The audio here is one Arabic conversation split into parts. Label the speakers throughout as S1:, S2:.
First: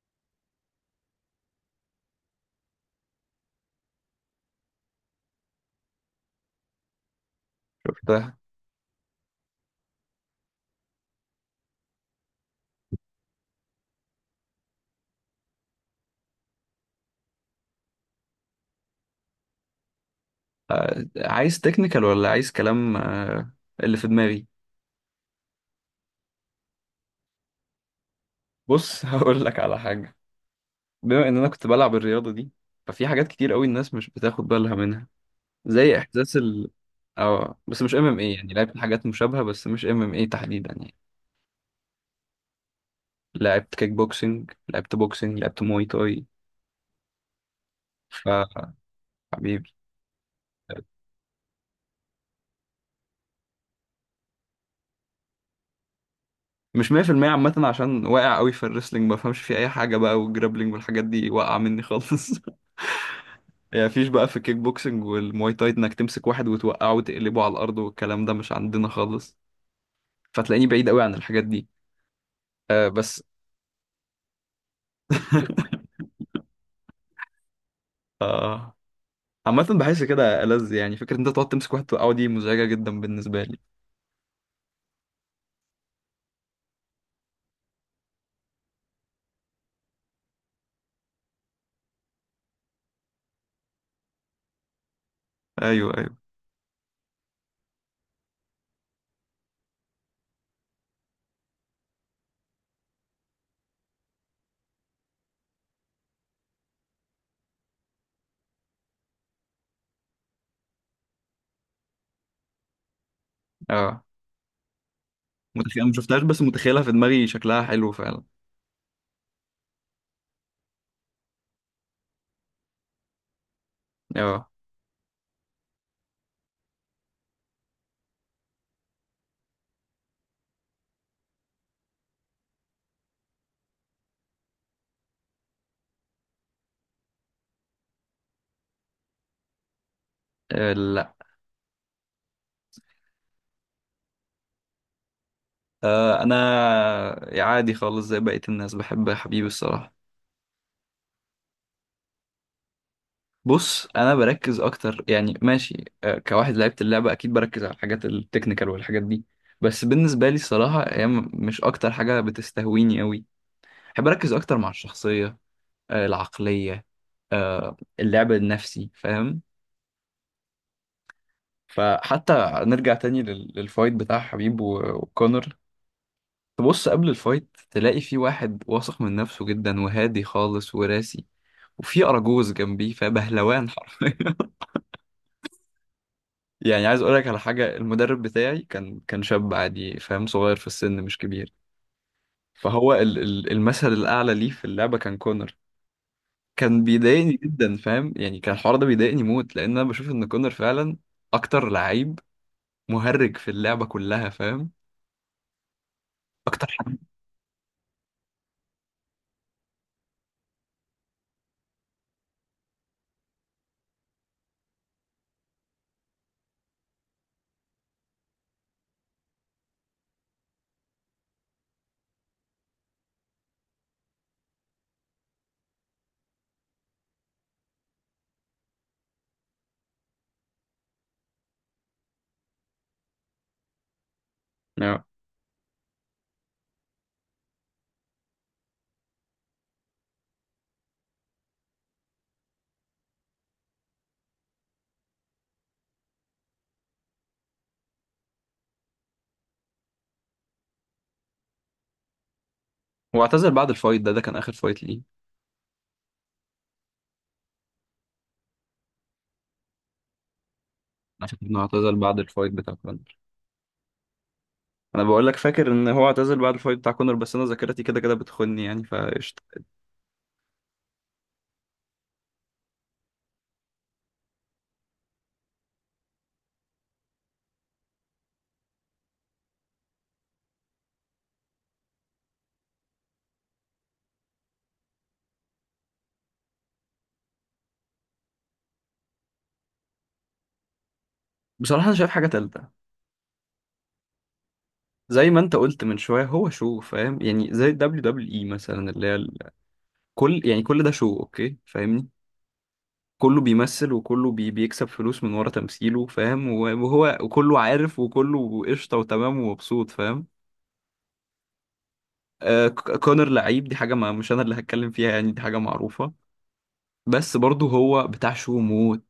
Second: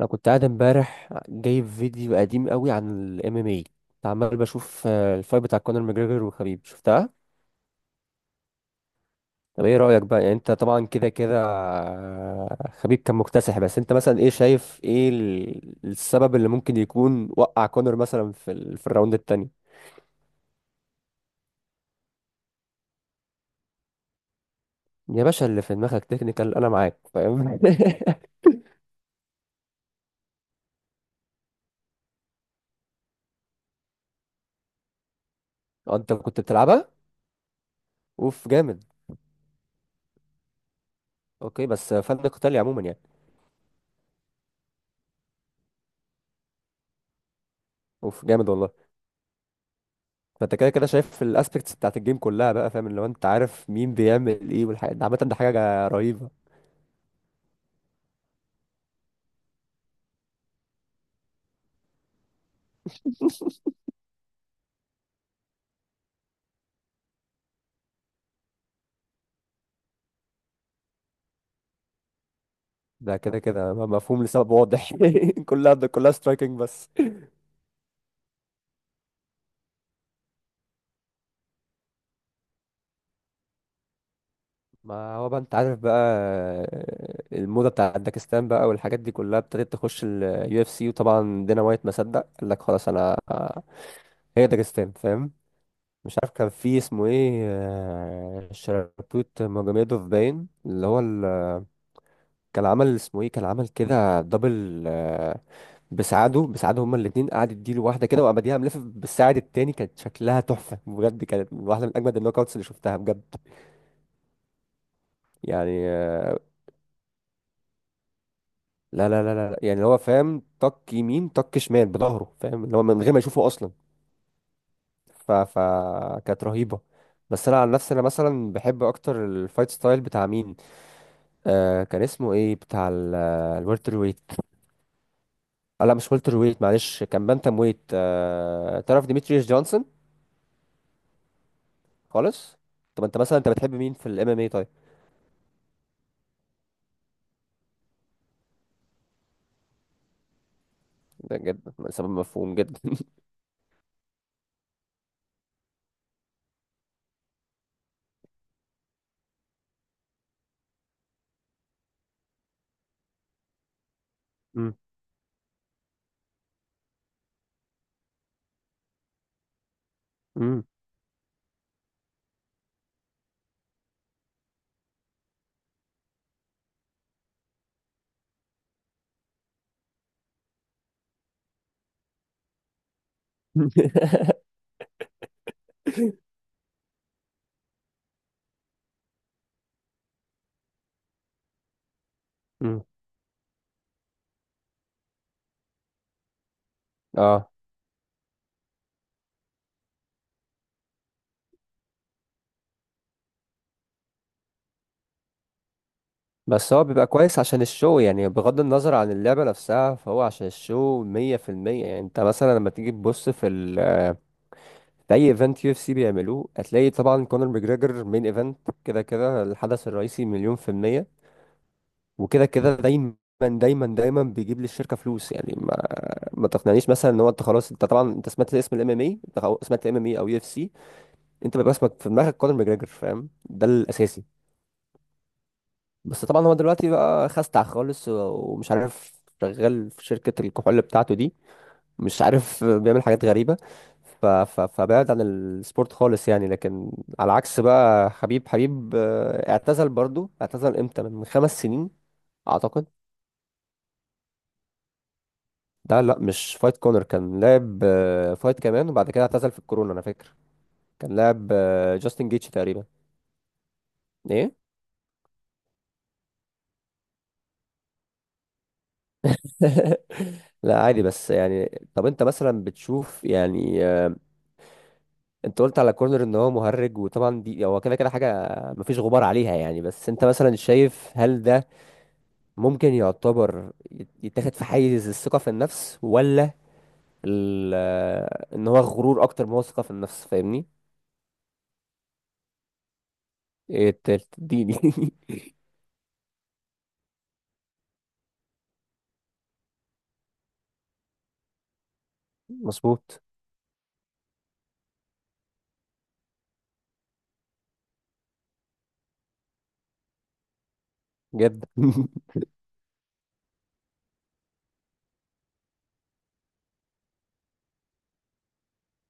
S1: انا كنت قاعد امبارح جايب فيديو قديم قوي عن الام ام اي. كنت عمال بشوف الفايت بتاع كونر ماجريجر وخبيب شفتها.
S2: ده.
S1: طب ايه رايك بقى يعني انت طبعا كده كده خبيب كان مكتسح، بس انت مثلا ايه شايف، ايه السبب اللي ممكن يكون وقع كونر مثلا في الراوند التاني؟
S2: عايز تكنيكال ولا عايز كلام، اللي في دماغي.
S1: يا باشا، اللي في دماغك تكنيكال، انا معاك فاهم.
S2: بص هقول لك على حاجة، بما ان انا كنت بلعب الرياضة دي ففي حاجات كتير قوي الناس مش بتاخد بالها منها، زي
S1: انت
S2: احساس
S1: كنت
S2: ال
S1: بتلعبها.
S2: اه بس مش ام ام ايه،
S1: اوف
S2: يعني لعبت
S1: جامد.
S2: حاجات مشابهة بس مش ام ام ايه تحديدا يعني.
S1: اوكي، بس فن قتالي عموما يعني.
S2: لعبت كيك بوكسنج، لعبت بوكسنج، لعبت موي تاي.
S1: اوف
S2: ف
S1: جامد والله.
S2: حبيبي.
S1: فانت كده كده شايف الاسبكتس بتاعت الجيم كلها، بقى فاهم اللي هو انت عارف مين بيعمل ايه، والحاجات ده عامه، ده حاجه رهيبه.
S2: مش 100% عامة عشان واقع قوي في الريسلينج ما بفهمش فيه اي حاجة بقى، والجرابلينج والحاجات دي واقعة مني خالص يعني مفيش بقى في الكيك بوكسنج والمواي تاي انك تمسك واحد وتوقعه وتقلبه على الارض، والكلام ده مش عندنا خالص، فتلاقيني بعيد قوي عن الحاجات دي. آه
S1: ده
S2: بس
S1: كده كده مفهوم لسبب واضح. كلها كلها سترايكنج بس.
S2: آه، عامة بحس كده ألذ، يعني فكرة إن أنت تقعد تمسك واحد توقعه دي مزعجة جدا بالنسبة لي.
S1: ما هو بقى انت عارف بقى، الموضه بتاعت داكستان بقى والحاجات دي كلها ابتدت تخش اليو اف سي، وطبعا دينا وايت ما صدق قال لك خلاص انا. هي داكستان فاهم.
S2: أيوه أيوه.
S1: مش عارف كان في اسمه ايه، شربوت ماجوميدوف باين اللي هو كان عمل اسمه ايه، كان عمل كده دبل بسعاده هما الاثنين، قعد يديله واحده كده وابديها ملف بالساعد التاني، كانت شكلها تحفه بجد، كانت واحده من اجمد النوك اوتس اللي شفتها بجد.
S2: أه
S1: يعني
S2: متخيل، ما شفتهاش بس متخيلها في دماغي شكلها حلو فعلا.
S1: لا لا لا لا لا، يعني هو فاهم طق يمين طق شمال بظهره فاهم اللي هو من غير ما يشوفه اصلا.
S2: أه.
S1: ف ف كانت رهيبه. بس انا عن نفسي انا مثلا بحب اكتر الفايت ستايل بتاع مين؟ كان اسمه ايه بتاع الورتر، لا مش ولتر ويت معلش، كان بانتم ويت تعرف ديمتريوس جونسون؟
S2: آه، لا.
S1: خالص. طب انت مثلا انت بتحب مين في الام ام اي طيب؟
S2: آه، أنا عادي خالص زي بقية الناس، بحب حبيبي الصراحة.
S1: ده جد سبب مفهوم جدا.
S2: بص انا بركز اكتر، يعني ماشي، كواحد لعبت اللعبه اكيد بركز على الحاجات التكنيكال والحاجات دي، بس بالنسبه لي الصراحه هي مش اكتر حاجه بتستهويني قوي. بحب اركز اكتر مع
S1: مم.
S2: الشخصيه، العقليه، اللعب النفسي فاهم.
S1: مم.
S2: فحتى نرجع تاني للفايت بتاع حبيب وكونر، تبص قبل الفايت تلاقي في واحد واثق من نفسه جدا وهادي خالص وراسي، وفي اراجوز جنبيه، فبهلوان حرفيا. يعني عايز اقول لك على حاجه، المدرب بتاعي كان شاب عادي فاهم، صغير في السن مش كبير،
S1: مم.
S2: فهو المثل الاعلى ليه في اللعبه كان كونر. كان بيضايقني
S1: اه،
S2: جدا فاهم، يعني كان الحوار ده بيضايقني موت، لان انا بشوف ان كونر فعلا اكتر لعيب مهرج في اللعبه كلها فاهم، اكتر
S1: بس هو
S2: حد.
S1: بيبقى كويس عشان الشو يعني، بغض النظر عن اللعبة نفسها فهو عشان الشو 100% يعني. انت مثلا لما تيجي تبص في ال آه، في اي ايفنت يو اف سي بيعملوه هتلاقي طبعا كونر ماجريجر مين ايفنت. كده كده الحدث الرئيسي مليون في المية، وكده كده دايما دايما دايما بيجيب للشركة فلوس يعني. ما تقنعنيش مثلا ان هو، انت خلاص، انت طبعا انت سمعت اسم الام ام اي، انت خلاص سمعت الام ام اي او يو اف سي، انت بيبقى اسمك في دماغك كونر ماجريجر فاهم، ده الاساسي.
S2: آه.
S1: بس طبعا هو دلوقتي بقى خستع خالص ومش عارف شغال في شركة الكحول بتاعته دي، مش عارف بيعمل حاجات غريبة. فبعد عن السبورت خالص يعني، لكن على عكس بقى حبيب اعتزل برضو، اعتزل امتى، من 5 سنين اعتقد.
S2: هو اعتزل بعد الفايت ده؟ ده كان اخر فايت ليه؟
S1: ده لا مش فايت كونر، كان لعب فايت كمان وبعد كده اعتزل في الكورونا انا فاكر. كان
S2: عشان
S1: لاعب
S2: انه اعتزل بعد
S1: جاستن جيتش
S2: الفايت بتاع
S1: تقريبا.
S2: كونر.
S1: ايه؟
S2: انا بقول لك فاكر ان هو اعتزل بعد الفايت بتاع كونر، بس انا ذاكرتي كده كده بتخني يعني، فقشطه.
S1: لا عادي، بس يعني طب انت مثلا بتشوف يعني، انت قلت على كورنر ان هو مهرج، وطبعا دي هو كده كده حاجه مفيش غبار عليها يعني. بس انت مثلا شايف هل ده ممكن يعتبر يتاخد في حيز الثقه في النفس، ولا ان هو غرور اكتر ما هو ثقه في النفس فاهمني؟
S2: بصراحه انا شايف حاجه تالته.
S1: ايه التالت؟ اديني.
S2: زي ما انت قلت من شويه، هو شو فاهم، يعني زي دبليو دبليو اي مثلا، اللي هي كل، يعني كل ده شو اوكي فاهمني.
S1: مظبوط
S2: كله بيمثل وكله بيكسب فلوس من ورا تمثيله فاهم، وهو وكله عارف وكله قشطه وتمام ومبسوط فاهم.
S1: جدا.
S2: آه، كونر لعيب، دي حاجه ما مش انا اللي هتكلم فيها يعني، دي حاجه معروفه. بس برضه هو بتاع شو موت.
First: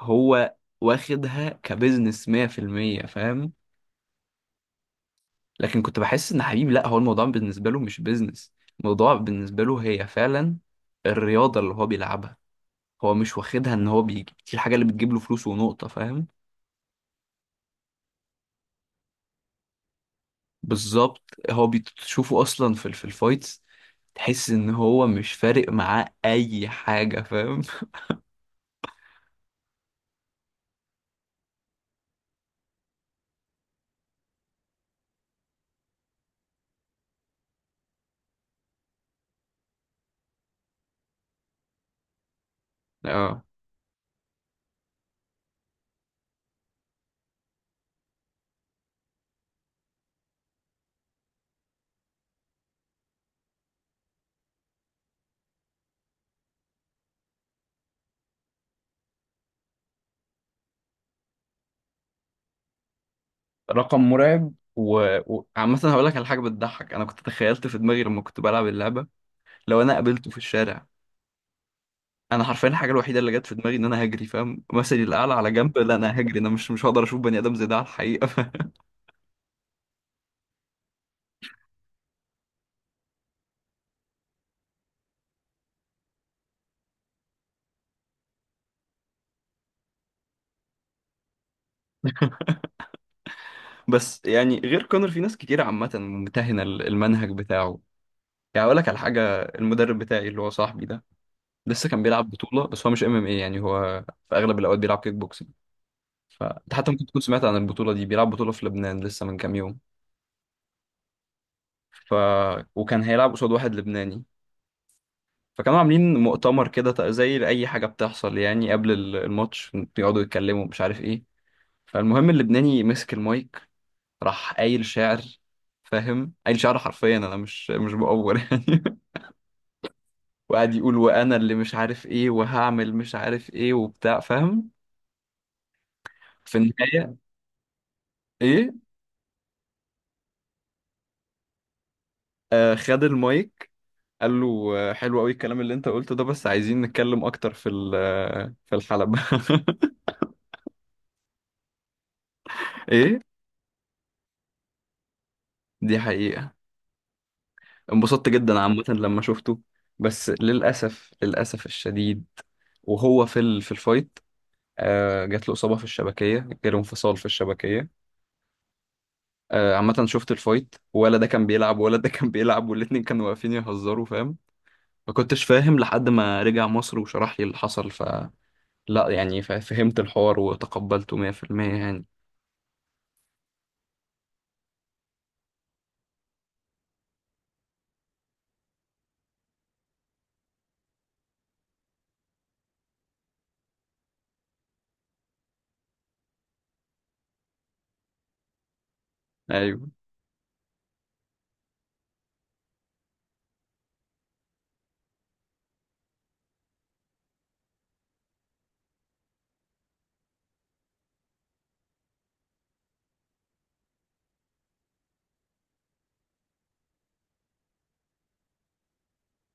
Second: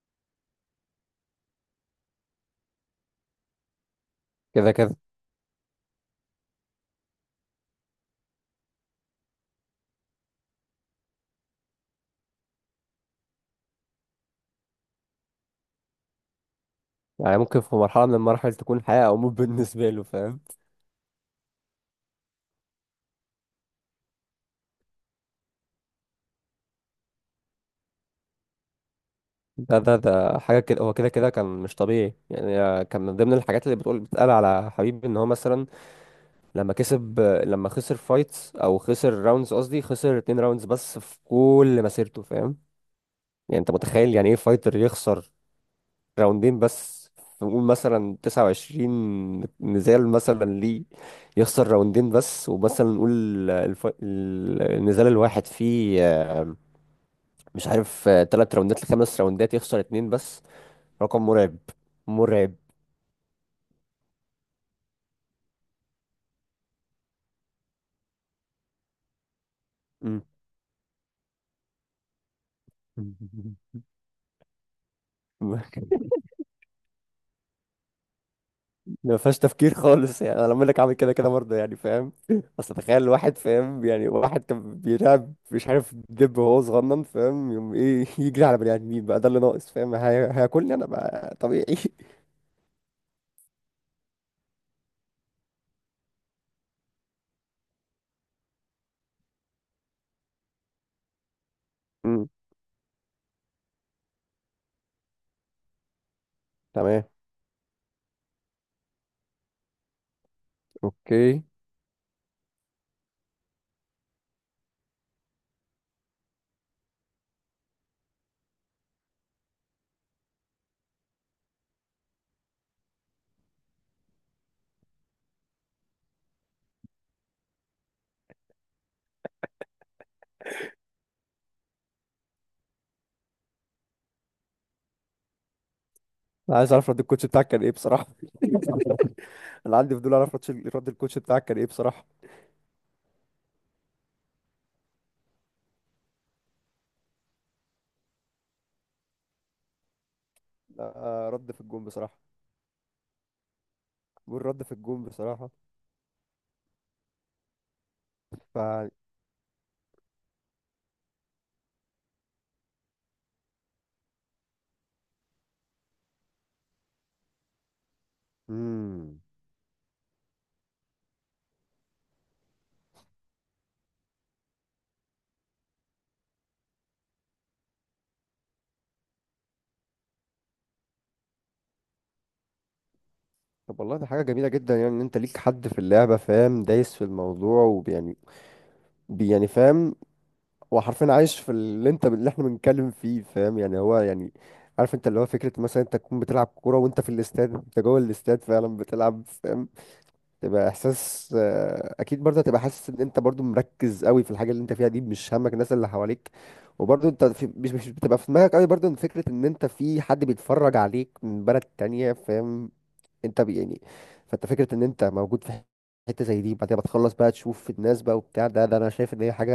S2: هو واخدها كبزنس 100% فاهم.
S1: كده كده
S2: لكن كنت بحس ان حبيبي لا، هو الموضوع بالنسبه له مش بيزنس، الموضوع بالنسبه له هي فعلا الرياضه اللي هو بيلعبها. هو مش واخدها ان هو بيجي دي الحاجه اللي بتجيب له فلوس ونقطه فاهم.
S1: يعني ممكن في مرحله من المراحل تكون حياه او موت بالنسبه له فاهم.
S2: بالظبط. هو بتشوفه اصلا في في الفايتس، تحس ان هو مش فارق معاه اي حاجه فاهم
S1: ده حاجة كده، هو كده كده كان مش طبيعي يعني. كان من ضمن الحاجات اللي بتقول بتتقال على حبيب ان هو مثلا لما كسب، لما خسر فايتس او خسر راوندز، قصدي خسر 2 راوندز بس في كل مسيرته فاهم.
S2: اه،
S1: يعني انت متخيل يعني ايه فايتر يخسر راوندين بس، في نقول مثلا 29 نزال مثلا ليه، يخسر راوندين بس، ومثلا نقول النزال الواحد فيه، مش عارف، 3 راوندات لخمس راوندات، يخسر اتنين بس. رقم مرعب. مرعب.
S2: رقم مرعب وعامة هقول لك على حاجة بتضحك. أنا كنت تخيلت في دماغي لما كنت بلعب اللعبة لو أنا
S1: مم.
S2: قابلته في الشارع، انا حرفيا الحاجه الوحيده اللي جت في دماغي ان انا هجري فاهم. مثلي الاعلى على جنب، لا انا هجري، انا مش هقدر اشوف بني ادم زي ده على الحقيقه
S1: ما فيهاش تفكير خالص يعني. انا لما لك عامل كده كده برضه يعني فاهم. اصل تخيل واحد فاهم يعني، واحد كان بيلعب مش عارف دب وهو صغنن فاهم، يوم ايه يجري على بني ادمين، بقى ده اللي ناقص فاهم، هياكلني انا بقى طبيعي.
S2: بس يعني غير كونر في ناس كتير عامه ممتهنه المنهج بتاعه. يعني اقول لك على حاجه، المدرب بتاعي اللي هو صاحبي ده لسه كان
S1: مم.
S2: بيلعب بطوله، بس هو مش ام ام اي يعني، هو في اغلب الاوقات بيلعب كيك بوكسنج. فانت حتى
S1: تمام.
S2: ممكن تكون سمعت عن البطوله دي، بيلعب بطوله في لبنان لسه من كام يوم.
S1: اوكي.
S2: ف وكان هيلعب قصاد واحد لبناني، فكانوا عاملين مؤتمر كده زي اي حاجه بتحصل يعني قبل الماتش، بيقعدوا يتكلموا مش عارف ايه. فالمهم اللبناني مسك المايك، راح قايل شعر فاهم، قايل شعر حرفيا، انا مش بأور يعني وقعد يقول وانا اللي مش عارف ايه، وهعمل مش عارف ايه وبتاع فاهم، في
S1: أنا عايز اعرف رد
S2: النهاية
S1: الكوتش بتاعك كان ايه بصراحه.
S2: ايه.
S1: انا عندي فضول اعرف رد الكوتش بتاعك كان ايه بصراحه.
S2: آه خد المايك، قال له: آه، حلو قوي الكلام اللي انت قلته ده، بس عايزين نتكلم اكتر في في الحلبة
S1: لا، رد في الجون بصراحه،
S2: ايه،
S1: والرد في الجون بصراحه.
S2: دي حقيقة. انبسطت
S1: ف
S2: جدا عامة لما شفته. بس للأسف، للأسف الشديد، وهو في في الفايت، جات له إصابة في الشبكية، جاله انفصال في الشبكية.
S1: مم.
S2: عامة شفت الفايت، ولا ده كان بيلعب ولا ده كان بيلعب، والاتنين كانوا واقفين يهزروا فاهم. ما كنتش فاهم لحد ما رجع مصر وشرح لي اللي حصل، ف لا يعني فهمت الحوار وتقبلته 100% يعني.
S1: طب والله ده حاجة جميلة جدا يعني، ان انت ليك حد في اللعبة فاهم دايس في الموضوع، ويعني يعني فاهم، هو حرفيا عايش في اللي احنا بنتكلم فيه فاهم يعني، هو يعني عارف انت اللي هو فكرة مثلا انت تكون بتلعب كورة وانت في الاستاد، انت جوه الاستاد فعلا بتلعب فاهم،
S2: ايوه.
S1: تبقى احساس اكيد برضه هتبقى حاسس ان انت برضه مركز قوي في الحاجة اللي انت فيها دي، مش همك الناس اللي حواليك، وبرضه انت في مش مش بتبقى في دماغك قوي برضه ان فكرة ان انت في حد بيتفرج عليك من بلد تانية فاهم. انت يعني فانت فكره ان انت موجود في حته زي دي، بعدين بتخلص بقى تشوف الناس بقى وبتاع، ده ده انا شايف ان هي حاجه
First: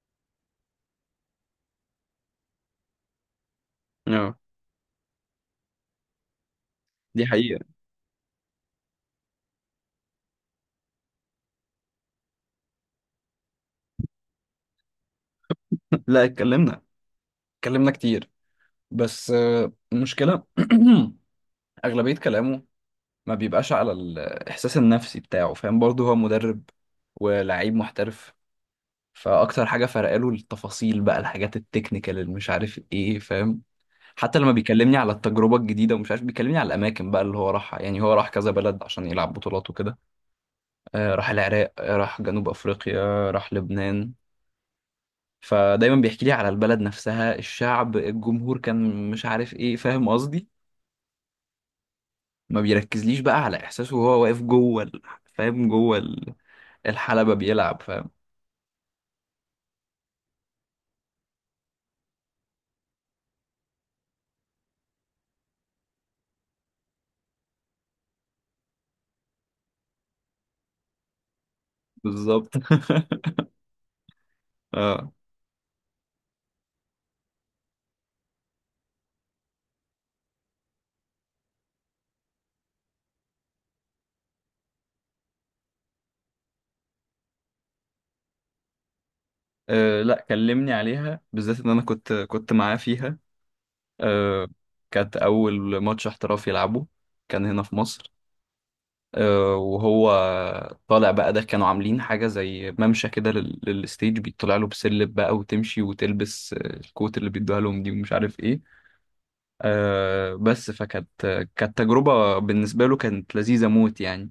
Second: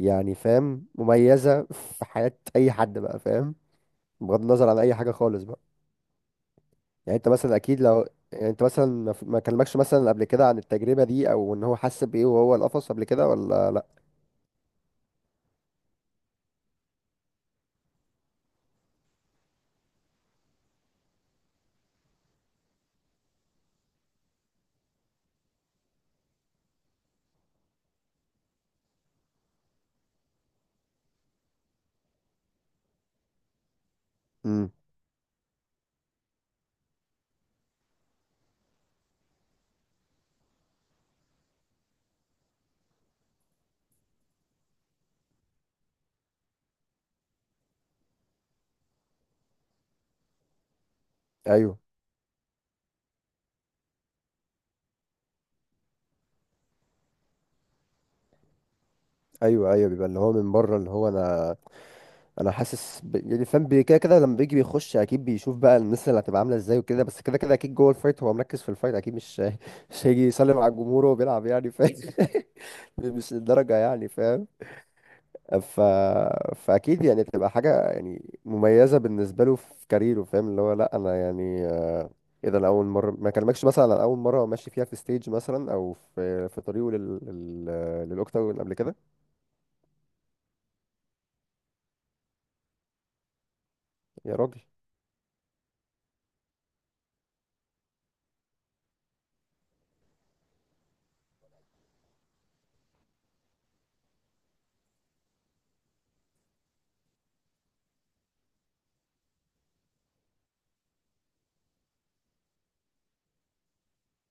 S1: يعني فاهم مميزه في حياه اي حد بقى فاهم،
S2: اه،
S1: بغض النظر عن اي حاجه خالص بقى. يعني
S2: دي
S1: انت مثلا
S2: حقيقة.
S1: اكيد لو، يعني انت مثلا ما كلمكش مثلا قبل كده عن التجربه دي، او ان هو حس بايه وهو القفص قبل كده ولا لا؟
S2: لا اتكلمنا، اتكلمنا كتير. بس آه، المشكلة أغلبية كلامه ما بيبقاش على الإحساس النفسي بتاعه فاهم، برضه هو مدرب ولاعيب محترف، فاكتر حاجه فرق له التفاصيل بقى، الحاجات التكنيكال اللي مش عارف ايه فاهم. حتى لما
S1: امم
S2: بيكلمني على التجربه الجديده ومش عارف، بيكلمني على الاماكن بقى اللي هو راحها، يعني هو راح كذا بلد عشان يلعب بطولات وكده. آه راح العراق، آه راح جنوب افريقيا، راح لبنان. فدايما بيحكي لي على البلد نفسها، الشعب، الجمهور كان مش عارف ايه فاهم قصدي.
S1: ايوه
S2: ما بيركزليش بقى على احساسه وهو واقف جوه فاهم جوه الحلبة بيلعب فاهم.
S1: ايوه ايوه، بيبقى اللي هو من بره، اللي هو انا حاسس ب... يعني فاهم كده كده لما بيجي بيخش اكيد بيشوف بقى الناس اللي هتبقى عامله ازاي وكده، بس كده كده اكيد جوه الفايت هو مركز في الفايت اكيد، مش هيجي يسلم على الجمهور وهو بيلعب يعني فاهم.
S2: بالظبط.
S1: مش الدرجه يعني فاهم.
S2: اه.
S1: ف... فاكيد يعني تبقى حاجه يعني مميزه بالنسبه له في كاريره فاهم، اللي هو لا انا يعني، ايه ده انا اول مره ما كلمكش مثلا عن اول مره هو ماشي فيها في ستيج مثلا، او في طريقه للاوكتاجون قبل كده.
S2: أه لا كلمني عليها بالذات، ان انا كنت معاه فيها.
S1: يا
S2: أه.
S1: راجل.
S2: كانت اول ماتش احترافي يلعبه، كان هنا في مصر. أه وهو طالع بقى، ده كانوا عاملين حاجة زي ممشى كده للستيج، بيطلع له بسلم بقى وتمشي وتلبس آه، الكوت اللي بيدوها لهم دي ومش عارف ايه. أه بس فكانت، كانت تجربة بالنسبة له كانت لذيذة موت يعني.